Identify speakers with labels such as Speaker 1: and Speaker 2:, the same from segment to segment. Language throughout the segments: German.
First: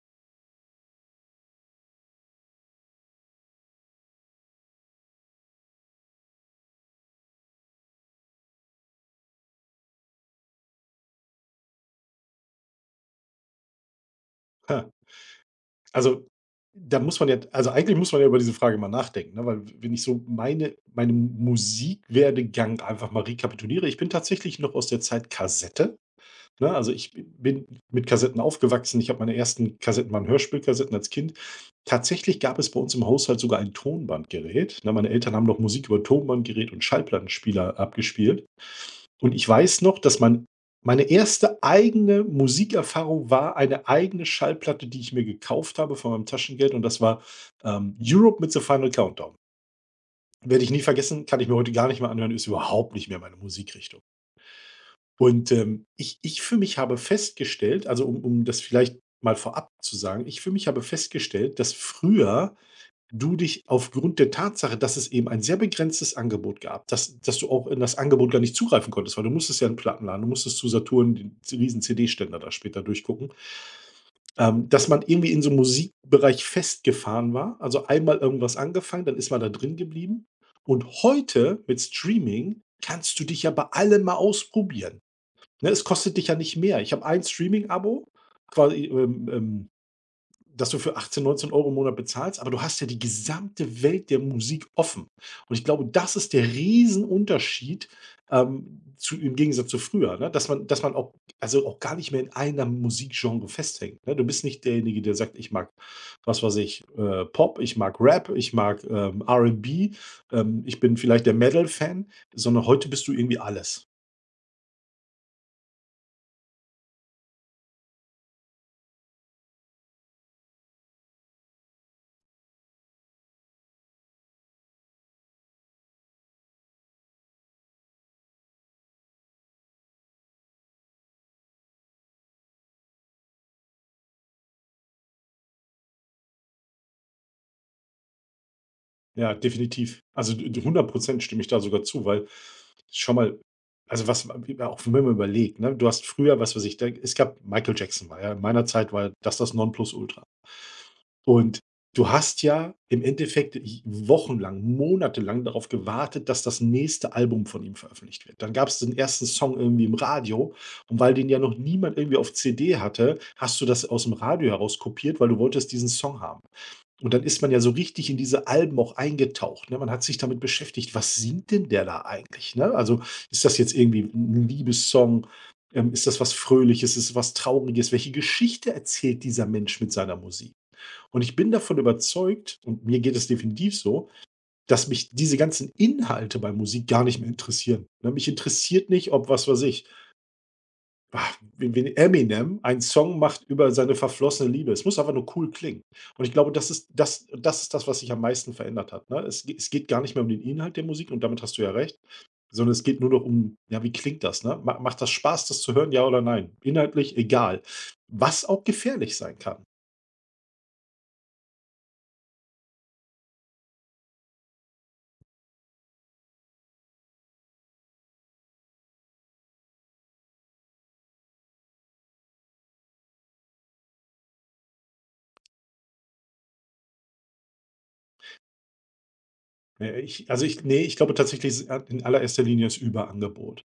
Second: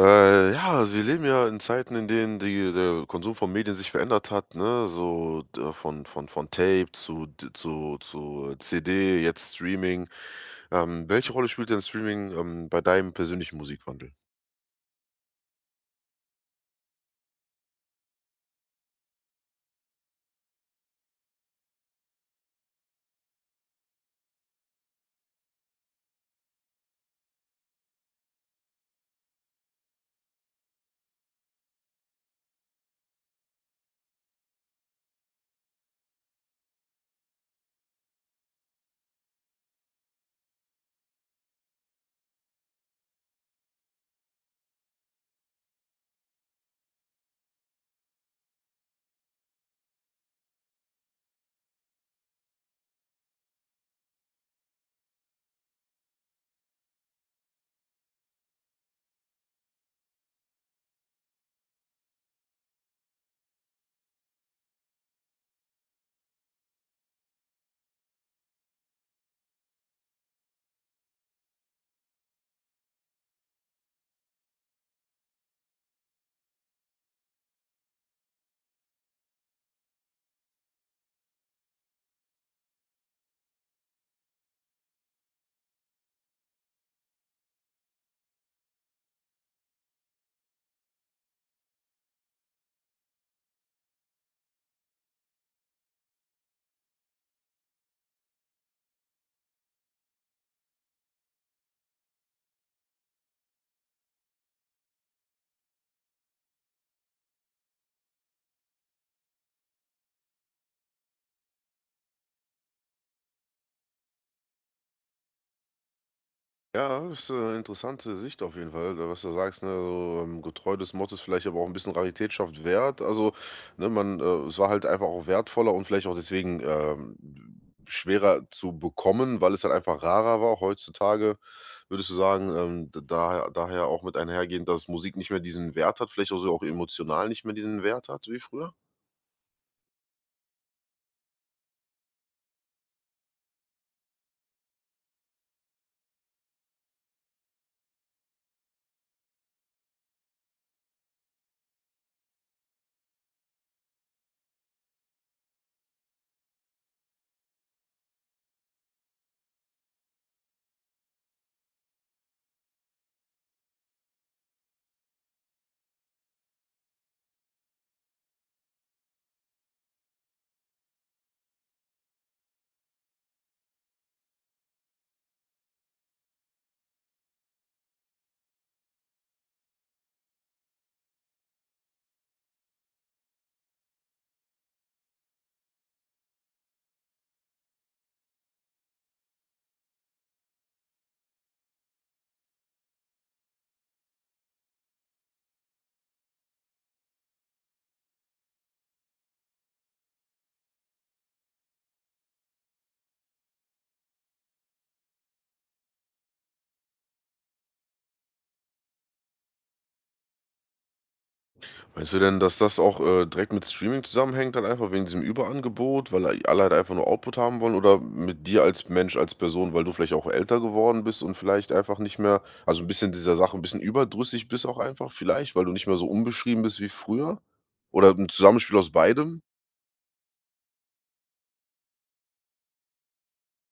Speaker 1: Ja, also wir leben ja in Zeiten, in denen die der Konsum von Medien sich verändert hat, ne? So d von Tape zu d zu CD, jetzt Streaming. Welche Rolle spielt denn Streaming, bei deinem persönlichen Musikwandel?
Speaker 2: Ha, also, da muss man ja also, eigentlich muss man ja über diese Frage mal nachdenken, ne, weil wenn ich so meine Musikwerdegang einfach mal rekapituliere ich bin tatsächlich noch aus der Zeit Kassette, ne? Also, ich bin mit Kassetten aufgewachsen. Ich habe meine ersten Kassetten waren Hörspielkassetten als Kind. Tatsächlich gab es bei uns im Haushalt sogar ein Tonbandgerät, ne? Meine Eltern haben noch Musik über Tonbandgerät und Schallplattenspieler abgespielt. Und ich weiß noch, dass man meine erste eigene Musikerfahrung war eine eigene Schallplatte, die ich mir gekauft habe von meinem Taschengeld und das war, „Europe mit The Final Countdown". Werde ich nie vergessen, kann ich mir heute gar nicht mehr anhören, ist überhaupt nicht mehr meine Musikrichtung. Und, ich für mich habe festgestellt also, um das vielleicht mal vorab zu sagen, ich für mich habe festgestellt, dass früher du dich aufgrund der Tatsache, dass es eben ein sehr begrenztes Angebot gab, dass du auch in das Angebot gar nicht zugreifen konntest, weil du musstest ja in Plattenladen, du musstest zu Saturn den riesen CD-Ständer da später durchgucken, dass man irgendwie in so 'm Musikbereich festgefahren war. Also, einmal irgendwas angefangen, dann ist man da drin geblieben. Und heute mit Streaming kannst du dich ja bei allem mal ausprobieren, ne? Es kostet dich ja nicht mehr. Ich habe ein Streaming-Abo, quasi, dass du für 18, 19 Euro im Monat bezahlst, aber du hast ja die gesamte Welt der Musik offen. Und ich glaube, das ist der Riesenunterschied, zu im Gegensatz zu früher, ne? Dass man auch also, auch gar nicht mehr in einer Musikgenre festhängt, ne? Du bist nicht derjenige, der sagt: „Ich mag, was weiß ich, Pop, ich mag Rap, ich mag, R&B, ich bin vielleicht der Metal-Fan", sondern heute bist du irgendwie alles.
Speaker 1: Ja, das ist eine interessante Sicht auf jeden Fall, was du sagst, ne, so, getreu des Mottos, vielleicht aber auch ein bisschen Rarität schafft Wert. Also, ne, man es war halt einfach auch wertvoller und vielleicht auch deswegen, schwerer zu bekommen, weil es halt einfach rarer war. Heutzutage würdest du sagen, d daher daher auch mit einhergehend, dass Musik nicht mehr diesen Wert hat, vielleicht auch so auch emotional nicht mehr diesen Wert hat wie früher?
Speaker 2: Ja, definitiv. Also, d d 100 stimme ich da sogar zu, weil schon mal also, was auch wenn man überlegt, ne? Du hast früher, was weiß ich, da es gab Michael Jackson war ja in meiner Zeit war das das Nonplusultra. Und du hast ja im Endeffekt j wochenlang, monatelang darauf gewartet, dass das nächste Album von ihm veröffentlicht wird. Dann gab es den ersten Song irgendwie im Radio und weil den ja noch niemand irgendwie auf CD hatte, hast du das aus dem Radio heraus kopiert, weil du wolltest diesen Song haben. Und dann ist man ja so richtig in diese Alben auch eingetaucht, ne? Man hat sich damit beschäftigt, was singt denn der da eigentlich, ne? Also, ist das jetzt irgendwie 'n Liebessong? Ist das was Fröhliches? Ist es was Trauriges? Welche Geschichte erzählt dieser Mensch mit seiner Musik? Und ich bin davon überzeugt, und mir geht es definitiv so, dass mich diese ganzen Inhalte bei Musik gar nicht mehr interessieren, ne? Mich interessiert nicht, ob was weiß ich Ach, wenn Eminem einen Song macht über seine verflossene Liebe. Es muss einfach nur cool klingen. Und ich glaube, das ist das, was sich am meisten verändert hat, ne? Es geht gar nicht mehr um den Inhalt der Musik und damit hast du ja recht, sondern es geht nur noch um, ja, wie klingt das, ne? Ma macht das Spaß, das zu hören, ja oder nein? Inhaltlich egal, was auch gefährlich sein kann.
Speaker 1: Meinst du denn, dass das auch, direkt mit Streaming zusammenhängt dann einfach wegen diesem Überangebot, weil alle halt einfach nur Output haben wollen oder mit dir als Mensch, als Person, weil du vielleicht auch älter geworden bist und vielleicht einfach nicht mehr also ein bisschen dieser Sache ein bisschen überdrüssig bist auch einfach vielleicht, weil du nicht mehr so unbeschrieben bist wie früher? Oder 'n Zusammenspiel aus beidem?
Speaker 2: Ich also ich nee, ich glaube tatsächlich, es ist in allererster Linie das Überangebot.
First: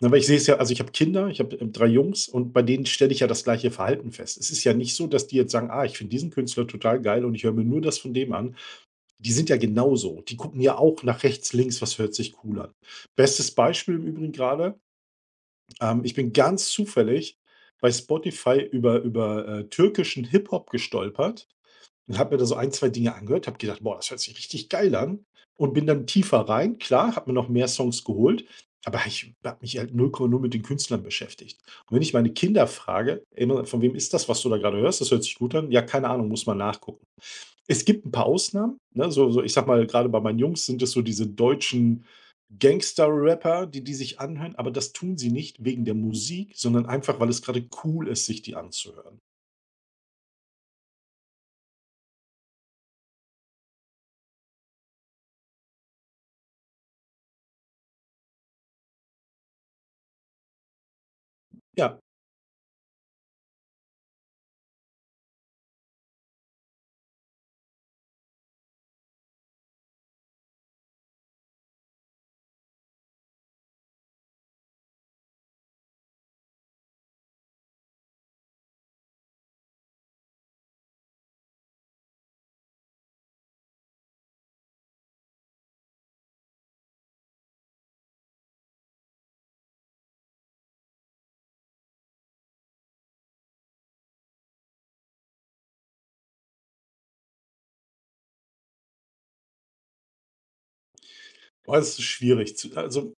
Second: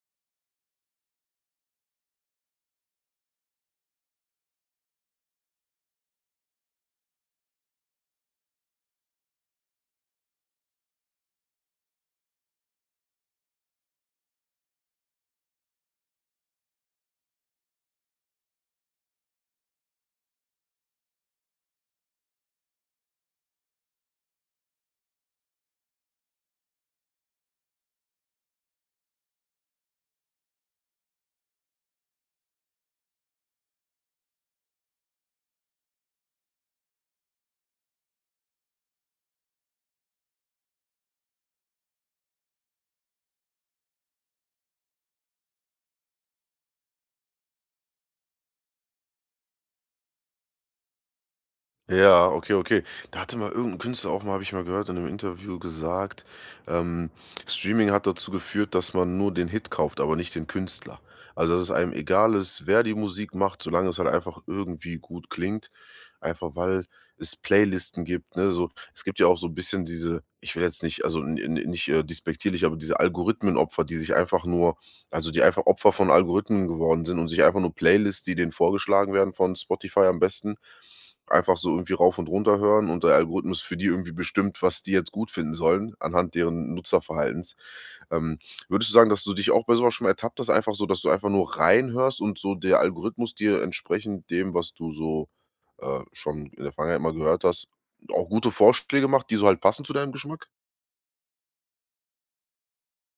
Speaker 2: Na, weil ich sehe es ja also ich habe Kinder, ich habe, 3 Jungs und bei denen stelle ich ja das gleiche Verhalten fest. Es ist ja nicht so, dass die jetzt sagen: „Ah, ich finde diesen Künstler total geil und ich höre mir nur das von dem an." Die sind ja genauso. Die gucken ja auch nach rechts, links, was hört sich cool an. Bestes Beispiel im Übrigen grade, ich bin ganz zufällig bei Spotify über türkischen Hip-Hop gestolpert. Und habe mir da so ein, 2 Dinge angehört, habe gedacht: „Boah, das hört sich richtig geil an" und bin dann tiefer rein. Klar, habe mir noch mehr Songs geholt, aber ich habe mich halt 0,0 mit den Künstlern beschäftigt. Und wenn ich meine Kinder frage, immer: „Von wem ist das, was du da gerade hörst? Das hört sich gut an." „Ja, keine Ahnung, muss man nachgucken." Es gibt ein paar Ausnahmen, ne? So, ich sag mal, gerade bei meinen Jungs sind es so diese deutschen Gangster-Rapper, die die sich anhören, aber das tun sie nicht wegen der Musik, sondern einfach, weil es gerade cool ist, sich die anzuhören.
Speaker 1: Ja, okay, okay. Da hatte mal irgendein Künstler auch mal habe ich mal gehört in einem Interview gesagt, ähm, Streaming hat dazu geführt, dass man nur den Hit kauft, aber nicht den Künstler. Also, dass es einem
Speaker 2: Ja,
Speaker 1: egal ist, wer die Musik macht, solange es halt einfach irgendwie gut klingt, einfach weil es Playlisten gibt, ne? So, es gibt ja auch so ein bisschen diese ich will jetzt nicht also, n n nicht, despektierlich, aber diese Algorithmenopfer, die sich einfach nur also, die einfach Opfer von Algorithmen geworden sind und sich einfach nur Playlists, die denen vorgeschlagen werden von Spotify am besten einfach so irgendwie rauf und runter hören und der Algorithmus für die irgendwie bestimmt, was die jetzt gut finden sollen, anhand deren Nutzerverhaltens. Ähm, würdest du sagen, dass du dich auch bei sowas schon mal ertappt hast, einfach so, dass du einfach nur reinhörst und so der Algorithmus dir entsprechend dem, was du so, schon in der Vergangenheit mal gehört hast, auch gute Vorschläge macht, die so halt passen zu deinem Geschmack?
Speaker 2: boah, das ist schwierig zu also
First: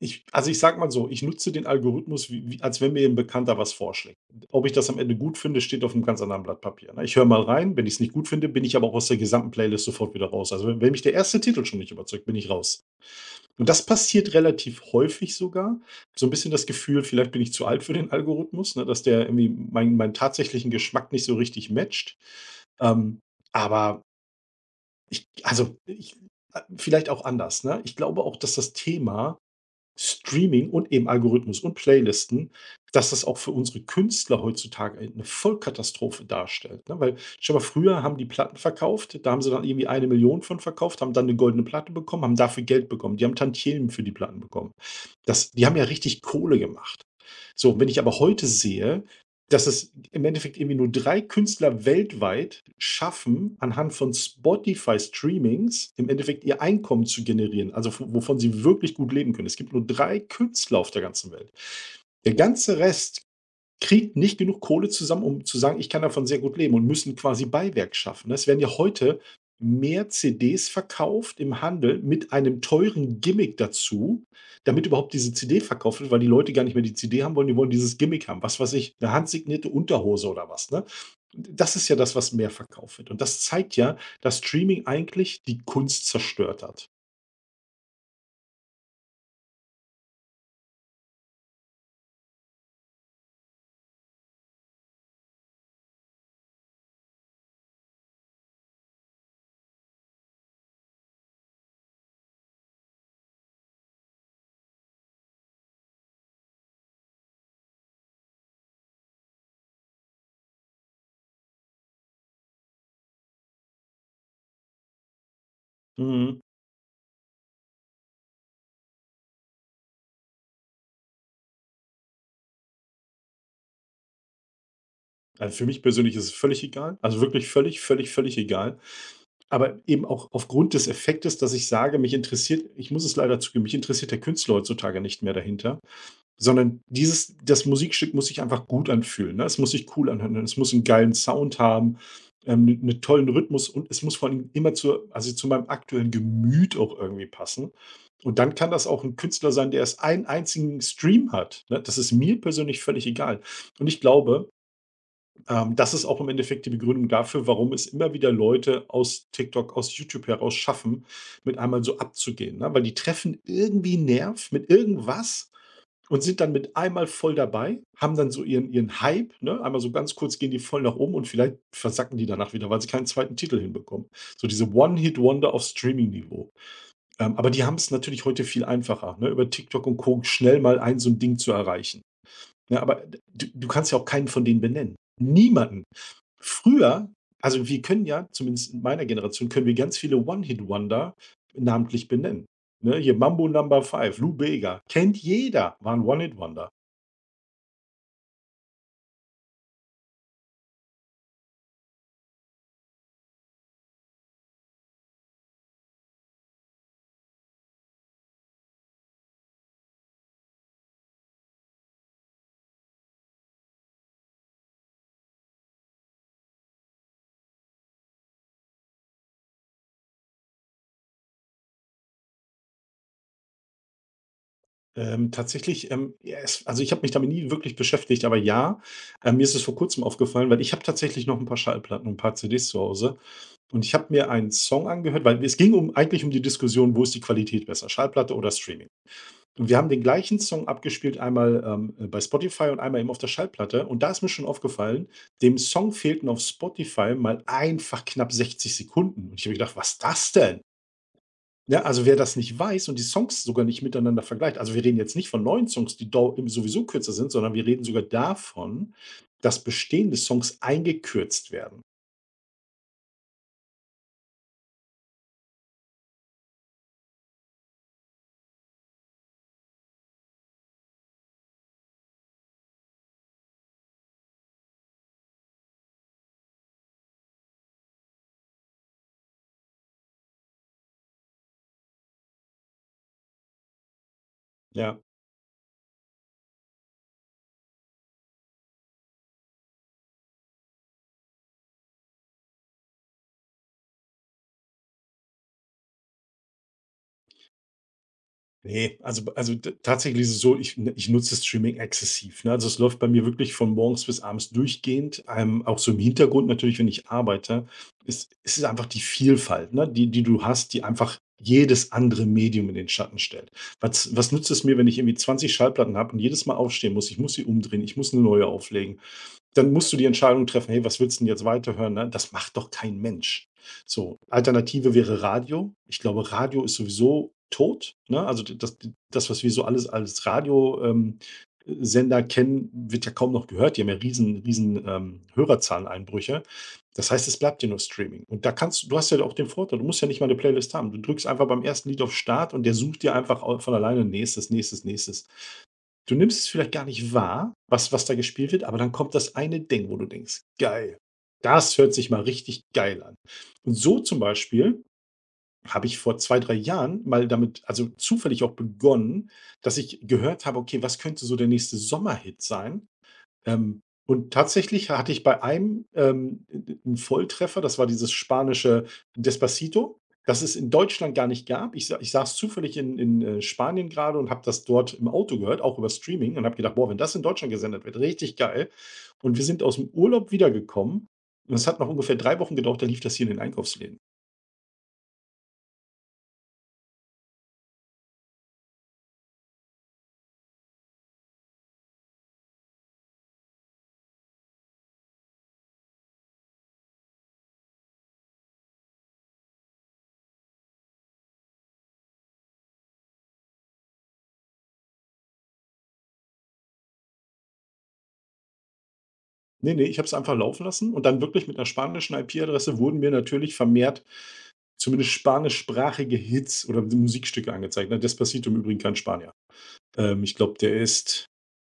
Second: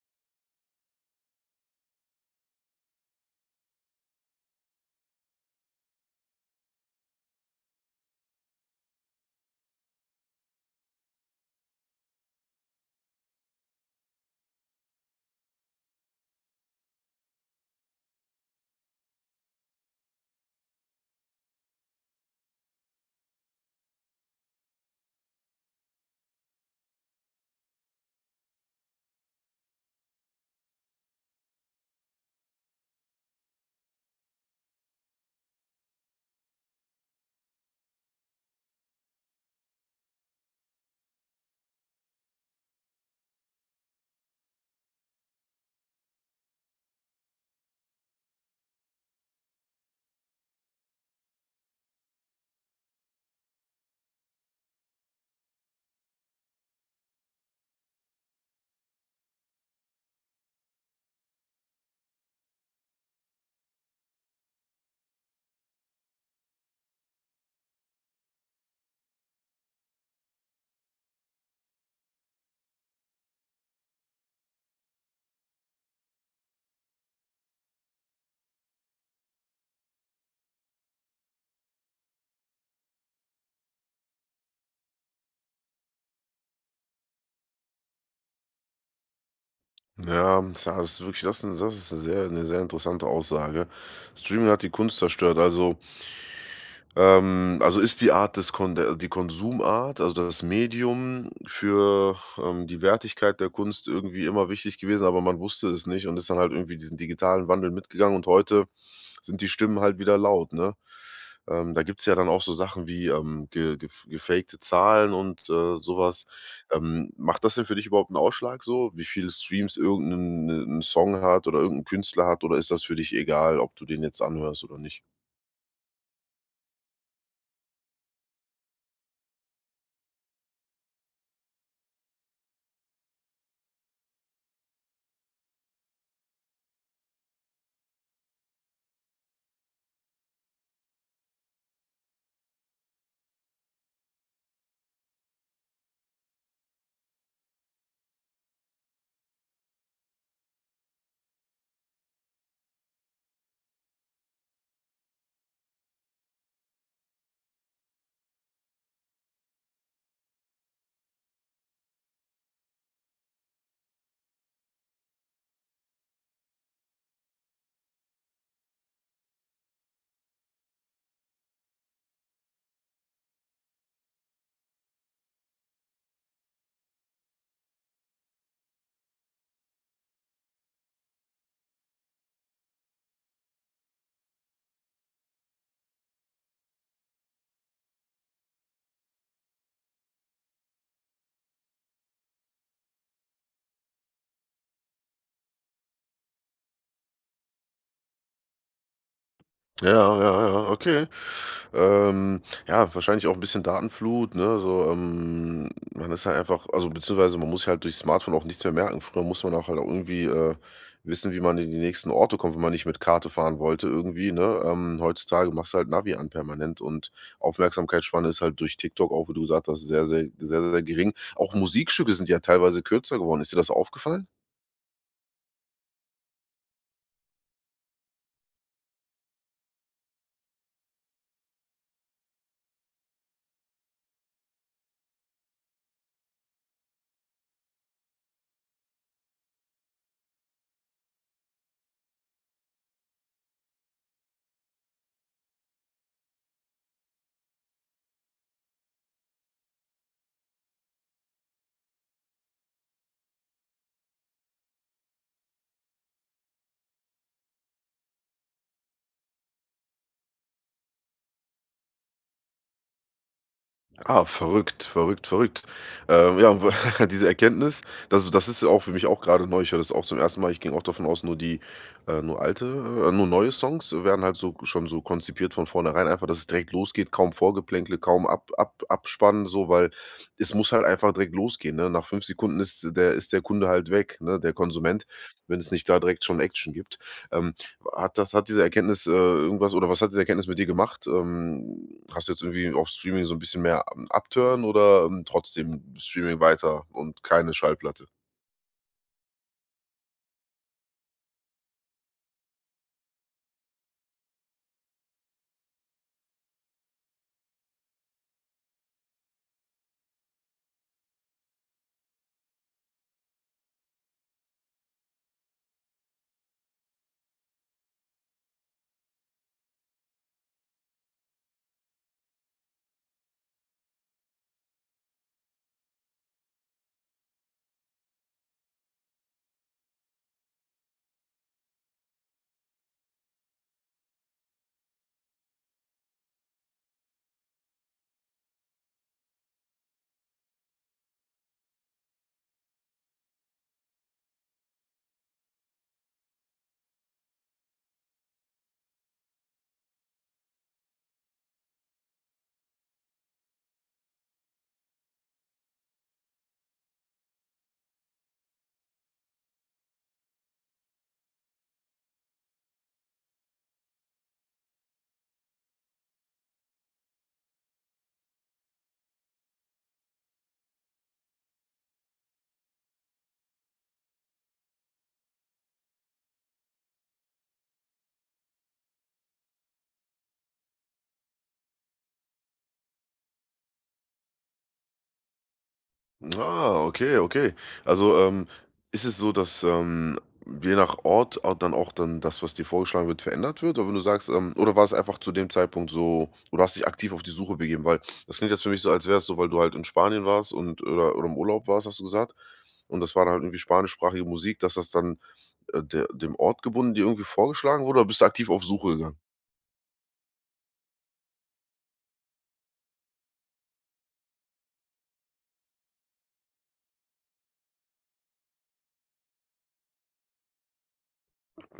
Speaker 2: ich also, ich sage mal so, ich nutze den Algorithmus, wie als wenn mir 'n Bekannter was vorschlägt. Ob ich das am Ende gut finde, steht auf einem ganz anderen Blatt Papier, ne? Ich höre mal rein, wenn ich es nicht gut finde, bin ich aber auch aus der gesamten Playlist sofort wieder raus. Also, wenn mich der erste Titel schon nicht überzeugt, bin ich raus. Und das passiert relativ häufig sogar. So ein bisschen das Gefühl, vielleicht bin ich zu alt für den Algorithmus, ne, dass der irgendwie meinen tatsächlichen Geschmack nicht so richtig matcht. Ähm, aber ich also, ich vielleicht auch anders, ne? Ich glaube auch, dass das Thema Streaming und eben Algorithmus und Playlisten, dass das auch für unsere Künstler heutzutage eine Vollkatastrophe darstellt, ne? Weil stell mal früher haben die Platten verkauft, da haben sie dann irgendwie 1.000.000 von verkauft, haben dann eine goldene Platte bekommen, haben dafür Geld bekommen. Die haben Tantiemen für die Platten bekommen. Das die haben ja richtig Kohle gemacht. So, und wenn ich aber heute sehe, dass es im Endeffekt irgendwie nur 3 Künstler weltweit schaffen, anhand von Spotify-Streamings im Endeffekt ihr Einkommen zu generieren, also w wovon sie wirklich gut leben können. Es gibt nur 3 Künstler auf der ganzen Welt. Der ganze Rest kriegt nicht genug Kohle zusammen, um zu sagen: „Ich kann davon sehr gut leben", und müssen quasi Beiwerk schaffen, ne? Es werden ja heute mehr CDs verkauft im Handel mit einem teuren Gimmick dazu, damit überhaupt diese CD verkauft wird, weil die Leute gar nicht mehr die CD haben wollen, die wollen dieses Gimmick haben. Was weiß ich, eine handsignierte Unterhose oder was, ne? Das ist ja das, was mehr verkauft wird. Und das zeigt ja, dass Streaming eigentlich die Kunst zerstört hat.
Speaker 1: Ja, tja, das ist wirklich das ist 'ne sehr interessante Aussage. Streaming hat die Kunst zerstört. Also Also ist die Art des Kon der die Konsumart, also das Medium für, die Wertigkeit der Kunst irgendwie immer wichtig gewesen, aber man wusste es nicht und ist dann halt irgendwie diesen digitalen Wandel mitgegangen und heute sind die Stimmen halt wieder laut, ne? Da gibt's ja dann auch so Sachen wie, ge gef gefakte Zahlen und, so.
Speaker 2: Mhm.
Speaker 1: Macht das denn für dich überhaupt einen Ausschlag so, wie viele Streams irgendein 'nen Song hat oder irgendein Künstler hat oder ist das für dich egal, ob du den jetzt anhörst oder nicht?
Speaker 2: Also, für mich persönlich ist es völlig egal. Also, wirklich völlig, völlig, völlig egal. Aber eben auch aufgrund des Effektes, dass ich sage, mich interessiert ich muss es leider zugeben, mich interessiert der Künstler heutzutage nicht mehr dahinter, sondern dieses das Musikstück muss sich einfach gut anfühlen, ne? Es muss sich cool anhören, es muss einen geilen Sound haben, 'ne tollen Rhythmus und es muss vor allem immer also, zu meinem aktuellen Gemüt auch irgendwie passen. Und dann kann das auch ein Künstler sein, der erst einen einzigen Stream hat, ne? Das ist mir persönlich völlig egal. Und ich glaube das ist auch im Endeffekt die Begründung dafür, warum es immer wieder Leute aus TikTok, aus YouTube heraus schaffen, mit einmal so abzugehen, ne? Weil die treffen irgendwie 'n Nerv mit irgendwas und sind dann mit einmal voll dabei, haben dann so ihren Hype, ne? Einmal so ganz kurz gehen die voll nach oben und vielleicht versacken die danach wieder, weil sie keinen zweiten Titel hinbekommen. So diese One-Hit-Wonder auf Streaming-Niveau. Aber die haben es natürlich heute viel einfacher, ne, über TikTok und Co. schnell mal ein so 'n Ding zu erreichen. Ja, aber du kannst ja auch keinen von denen benennen. Niemanden. Früher also, wir können ja, zumindest in meiner Generation, können wir ganz viele One-Hit-Wonder namentlich benennen, ne? Hier Mambo Number Five, Lou Bega, kennt jeder, war 'n One-Hit-Wonder.
Speaker 1: Ja, ja, ja, okay. Ähm, ja, wahrscheinlich auch ein bisschen Datenflut, ne? So, man ist halt einfach also, beziehungsweise man muss sich halt durchs Smartphone auch nichts mehr merken. Früher musste man auch halt auch irgendwie, wissen, wie man in die nächsten Orte kommt, wenn man nicht mit Karte fahren wollte irgendwie, ne? Heutzutage machst du halt Navi an permanent und Aufmerksamkeitsspanne ist halt durch TikTok auch, wie du gesagt hast, sehr, sehr gering. Auch Musikstücke sind ja teilweise kürzer geworden. Ist dir das aufgefallen?
Speaker 2: Tatsächlich, ja, es also, ich habe mich damit nie wirklich beschäftigt, aber ja, mir ist es vor Kurzem aufgefallen, weil ich habe tatsächlich noch ein paar Schallplatten und ein paar CDs zu Hause und ich habe mir einen Song angehört, weil es ging um eigentlich um die Diskussion, wo ist die Qualität besser, Schallplatte oder Streaming? Wir haben den gleichen Song abgespielt, einmal, bei Spotify und einmal eben auf der Schallplatte. Und da ist mir schon aufgefallen, dem Song fehlten auf Spotify mal einfach knapp 60 Sekunden. Und ich habe gedacht: „Was ist das denn?" Ne, also, wer das nicht weiß und die Songs sogar nicht miteinander vergleicht also, wir reden jetzt nicht von neuen Songs, die dau sowieso kürzer sind, sondern wir reden sogar davon, dass bestehende Songs eingekürzt werden.
Speaker 1: Ah, verrückt, verrückt, verrückt. Ja, diese Erkenntnis, das ist auch für mich auch gerade neu. Ich höre das auch zum ersten Mal. Ich ging auch davon aus, nur die nur alte nur neue Songs werden halt so schon so konzipiert von vornherein einfach, dass es direkt losgeht, kaum Vorgeplänkle, kaum Ab Ab abspannen, so, weil es muss halt einfach direkt losgehen, ne? Nach 5 Sekunden ist der Kunde halt weg, ne, der
Speaker 2: Ja.
Speaker 1: Konsument, wenn es nicht da direkt schon Action gibt. Ähm, hat das hat diese Erkenntnis, irgendwas oder was hat diese Erkenntnis mit dir gemacht? Hast du jetzt irgendwie auf Streaming so ein bisschen mehr Abtören oder, trotzdem Streaming weiter und keine Schallplatte?
Speaker 2: Nee, also t tatsächlich ist es so, ich nutze das Streaming exzessiv, ne? Also, es läuft bei mir wirklich von morgens bis abends durchgehend, auch so im Hintergrund natürlich, wenn ich arbeite. Ist es einfach die Vielfalt, ne, die die du hast, die einfach jedes andere Medium in den Schatten stellt. Was nützt es mir, wenn ich irgendwie 20 Schallplatten habe und jedes Mal aufstehen muss? Ich muss sie umdrehen, ich muss eine neue auflegen. Dann musst du die Entscheidung treffen: „Hey, was willst 'n jetzt weiterhören", ne? Das macht doch kein Mensch. So, Alternative wäre Radio. Ich glaube, Radio ist sowieso tot, ne? Also, das das, was wir so alles als Radio, Sender kennen, wird ja kaum noch gehört. Die haben ja riesen riesen, Hörerzahleneinbrüche. Das heißt, es bleibt dir nur Streaming. Und da kannst du hast ja auch den Vorteil, du musst ja nicht mal eine Playlist haben. Du drückst einfach beim ersten Lied auf Start und der sucht dir einfach au von alleine nächstes, nächstes, nächstes. Du nimmst es vielleicht gar nicht wahr, was da gespielt wird, aber dann kommt das eine Ding, wo du denkst: „Geil, das hört sich mal richtig geil an." Und so zum Beispiel habe ich vor 2 3 Jahren mal damit also zufällig auch begonnen, dass ich gehört habe: „Okay, was könnte so der nächste Sommerhit sein?" Und tatsächlich hatte ich bei einem 'n Volltreffer. Das war dieses spanische Despacito, das es in Deutschland gar nicht gab. Ich saß zufällig in Spanien gerade und habe das dort im Auto gehört, auch über Streaming und habe gedacht: „Boah, wenn das in Deutschland gesendet wird, richtig geil." Und wir sind aus dem Urlaub wiedergekommen und es hat noch ungefähr 3 Wochen gedauert, da lief das hier in den Einkaufsläden.
Speaker 1: Ah, okay, okay. Also, ist es so, dass, je nach Ort au dann auch dann das, was dir vorgeschlagen wird, verändert wird? Oder wenn du sagst, oder war es einfach zu dem Zeitpunkt so oder hast dich aktiv auf die Suche begeben? Weil das klingt jetzt für mich so, als wäre es so, weil du halt in Spanien warst und oder im Urlaub warst, hast du gesagt, und das war dann halt irgendwie spanischsprachige Musik, dass das dann, der dem Ort gebunden dir irgendwie vorgeschlagen wurde oder bist du aktiv auf Suche gegangen?
Speaker 2: Ne, ne, ich habe es einfach laufen lassen und dann wirklich mit einer spanischen IP-Adresse wurden mir natürlich vermehrt zumindest spanischsprachige Hits oder Musikstücke angezeigt, ne? Despacito im Übrigen kein Spanier. Ich glaube, der ist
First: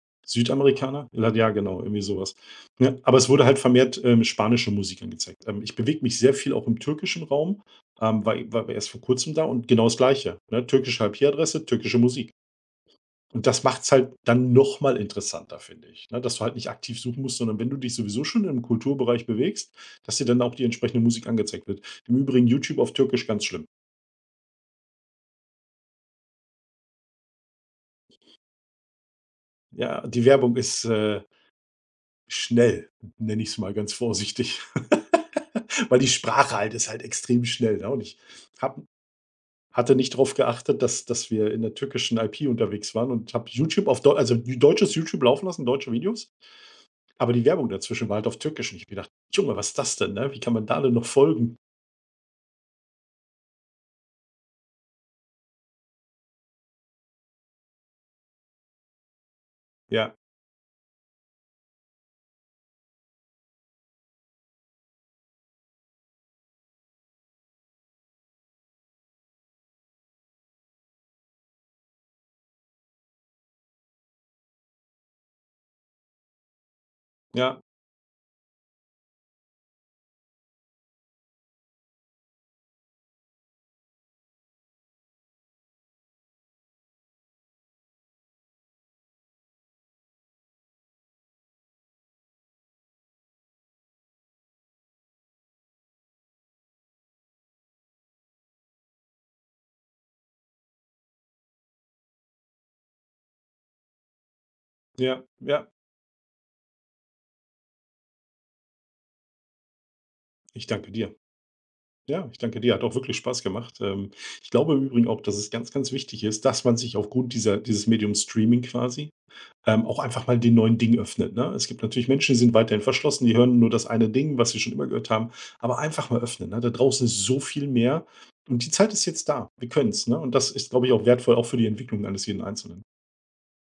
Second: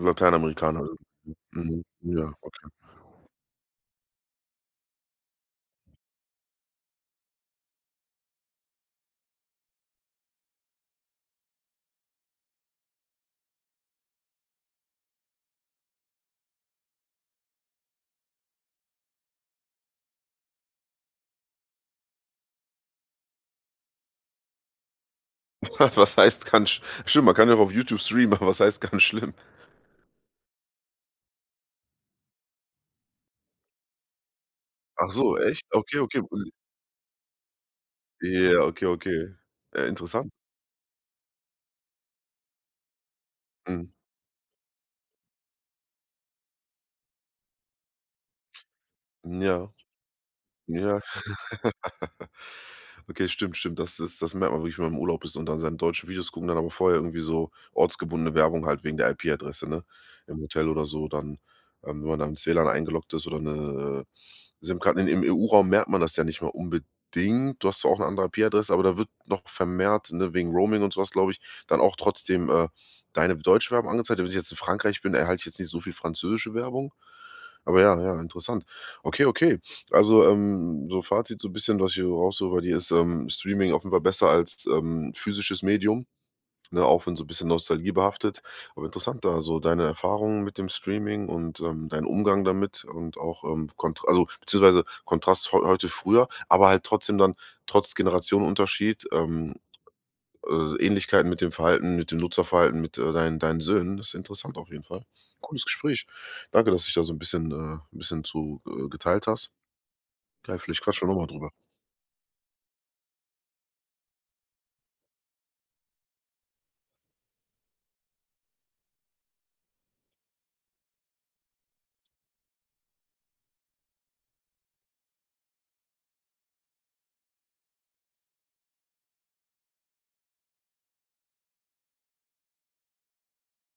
Speaker 1: Lateinamerikaner.
Speaker 2: Südamerikaner? La Ja, genau,
Speaker 1: Mhm.
Speaker 2: irgendwie
Speaker 1: Ja.
Speaker 2: sowas. Ne, aber es wurde halt vermehrt, spanische Musik angezeigt. Ich bewege mich sehr viel auch im türkischen Raum, war erst vor Kurzem da und genau das Gleiche, ne? Türkische IP, türkische Musik. Und das macht es halt dann noch mal interessanter, finde ich, ne, dass du halt nicht aktiv suchen musst, sondern wenn du dich sowieso schon im Kulturbereich bewegst, dass dir dann auch die entsprechende Musik angezeigt wird. Im Übrigen YouTube auf Türkisch ganz schlimm.
Speaker 1: Was heißt ganz sch stimmt, man kann ja auch auf YouTube streamen, aber was heißt ganz schlimm?
Speaker 2: Ja, die Werbung ist, schnell, nenne ich es mal ganz vorsichtig.
Speaker 1: Ach so, echt? Okay,
Speaker 2: Weil die
Speaker 1: okay.
Speaker 2: Sprache halt ist halt extrem schnell, ne? Und ich
Speaker 1: Ja,
Speaker 2: habe
Speaker 1: okay, okay.
Speaker 2: hatte nicht
Speaker 1: Interessant.
Speaker 2: drauf geachtet, dass wir in der türkischen IP unterwegs waren und habe YouTube
Speaker 1: Mhm.
Speaker 2: auf deu also, deutsches YouTube laufen lassen, deutsche Videos, aber die Werbung dazwischen war halt auf türkisch und ich habe gedacht: „Junge, was
Speaker 1: Ja,
Speaker 2: ist das denn, ne? Wie kann man da denn
Speaker 1: ja.
Speaker 2: noch folgen?"
Speaker 1: Okay, stimmt, stimmt. Das ist das merkt man wirklich, wenn man im Urlaub ist und dann seine deutschen Videos gucken, dann aber vorher irgendwie so ortsgebundene Werbung halt wegen der IP-Adresse, ne?
Speaker 2: Ja,
Speaker 1: Im Hotel oder so, dann, wenn man da ins WLAN eingeloggt ist oder eine SIM-Karte im EU-Raum merkt man das ja nicht mehr unbedingt. Du hast zwar auch eine andere IP-Adresse, aber da wird noch vermehrt, ne, wegen Roaming und sowas glaube ich, dann auch trotzdem, deine deutsche Werbung angezeigt. Wenn ich jetzt in Frankreich bin, erhalte ich jetzt nicht so viel französische Werbung.
Speaker 2: ja,
Speaker 1: Aber ja, ja, interessant. Okay, okay. Also, so Fazit, so 'n bisschen, was ich hier raushöre bei dir ist, Streaming offenbar besser als, physisches Medium, ne, auch wenn so 'n bisschen Nostalgie behaftet. Aber interessant da so deine Erfahrungen mit dem Streaming und, dein Umgang damit und auch, Kont also, beziehungsweise Kontrast heute früher, aber halt trotzdem dann trotz Generationenunterschied, Ähnlichkeiten mit dem Verhalten mit dem Nutzerverhalten mit, deinen Söhnen. Das ist interessant auf jeden Fall.
Speaker 2: ja,
Speaker 1: Cooles
Speaker 2: ja.
Speaker 1: Gespräch. Danke, dass du dich da so ein bisschen 'n bisschen zu, geteilt hast. Geil,
Speaker 2: Ich
Speaker 1: vielleicht
Speaker 2: danke
Speaker 1: quatschen wir
Speaker 2: dir.
Speaker 1: nochmal drüber.
Speaker 2: Ja, ich danke dir. Hat auch wirklich Spaß gemacht. Ich glaube im Übrigen auch, dass es ganz, ganz wichtig ist, dass man sich aufgrund dieser dieses Mediums Streaming quasi, auch einfach mal den neuen Dingen öffnet, ne? Es gibt natürlich Menschen, die sind weiterhin verschlossen, die hören nur das eine Ding, was sie schon immer gehört haben, aber einfach mal öffnen, ne? Da draußen ist so viel mehr und die Zeit ist jetzt da. Wir können's, ne? Und das ist, glaube ich, auch wertvoll, auch für die Entwicklung eines jeden Einzelnen.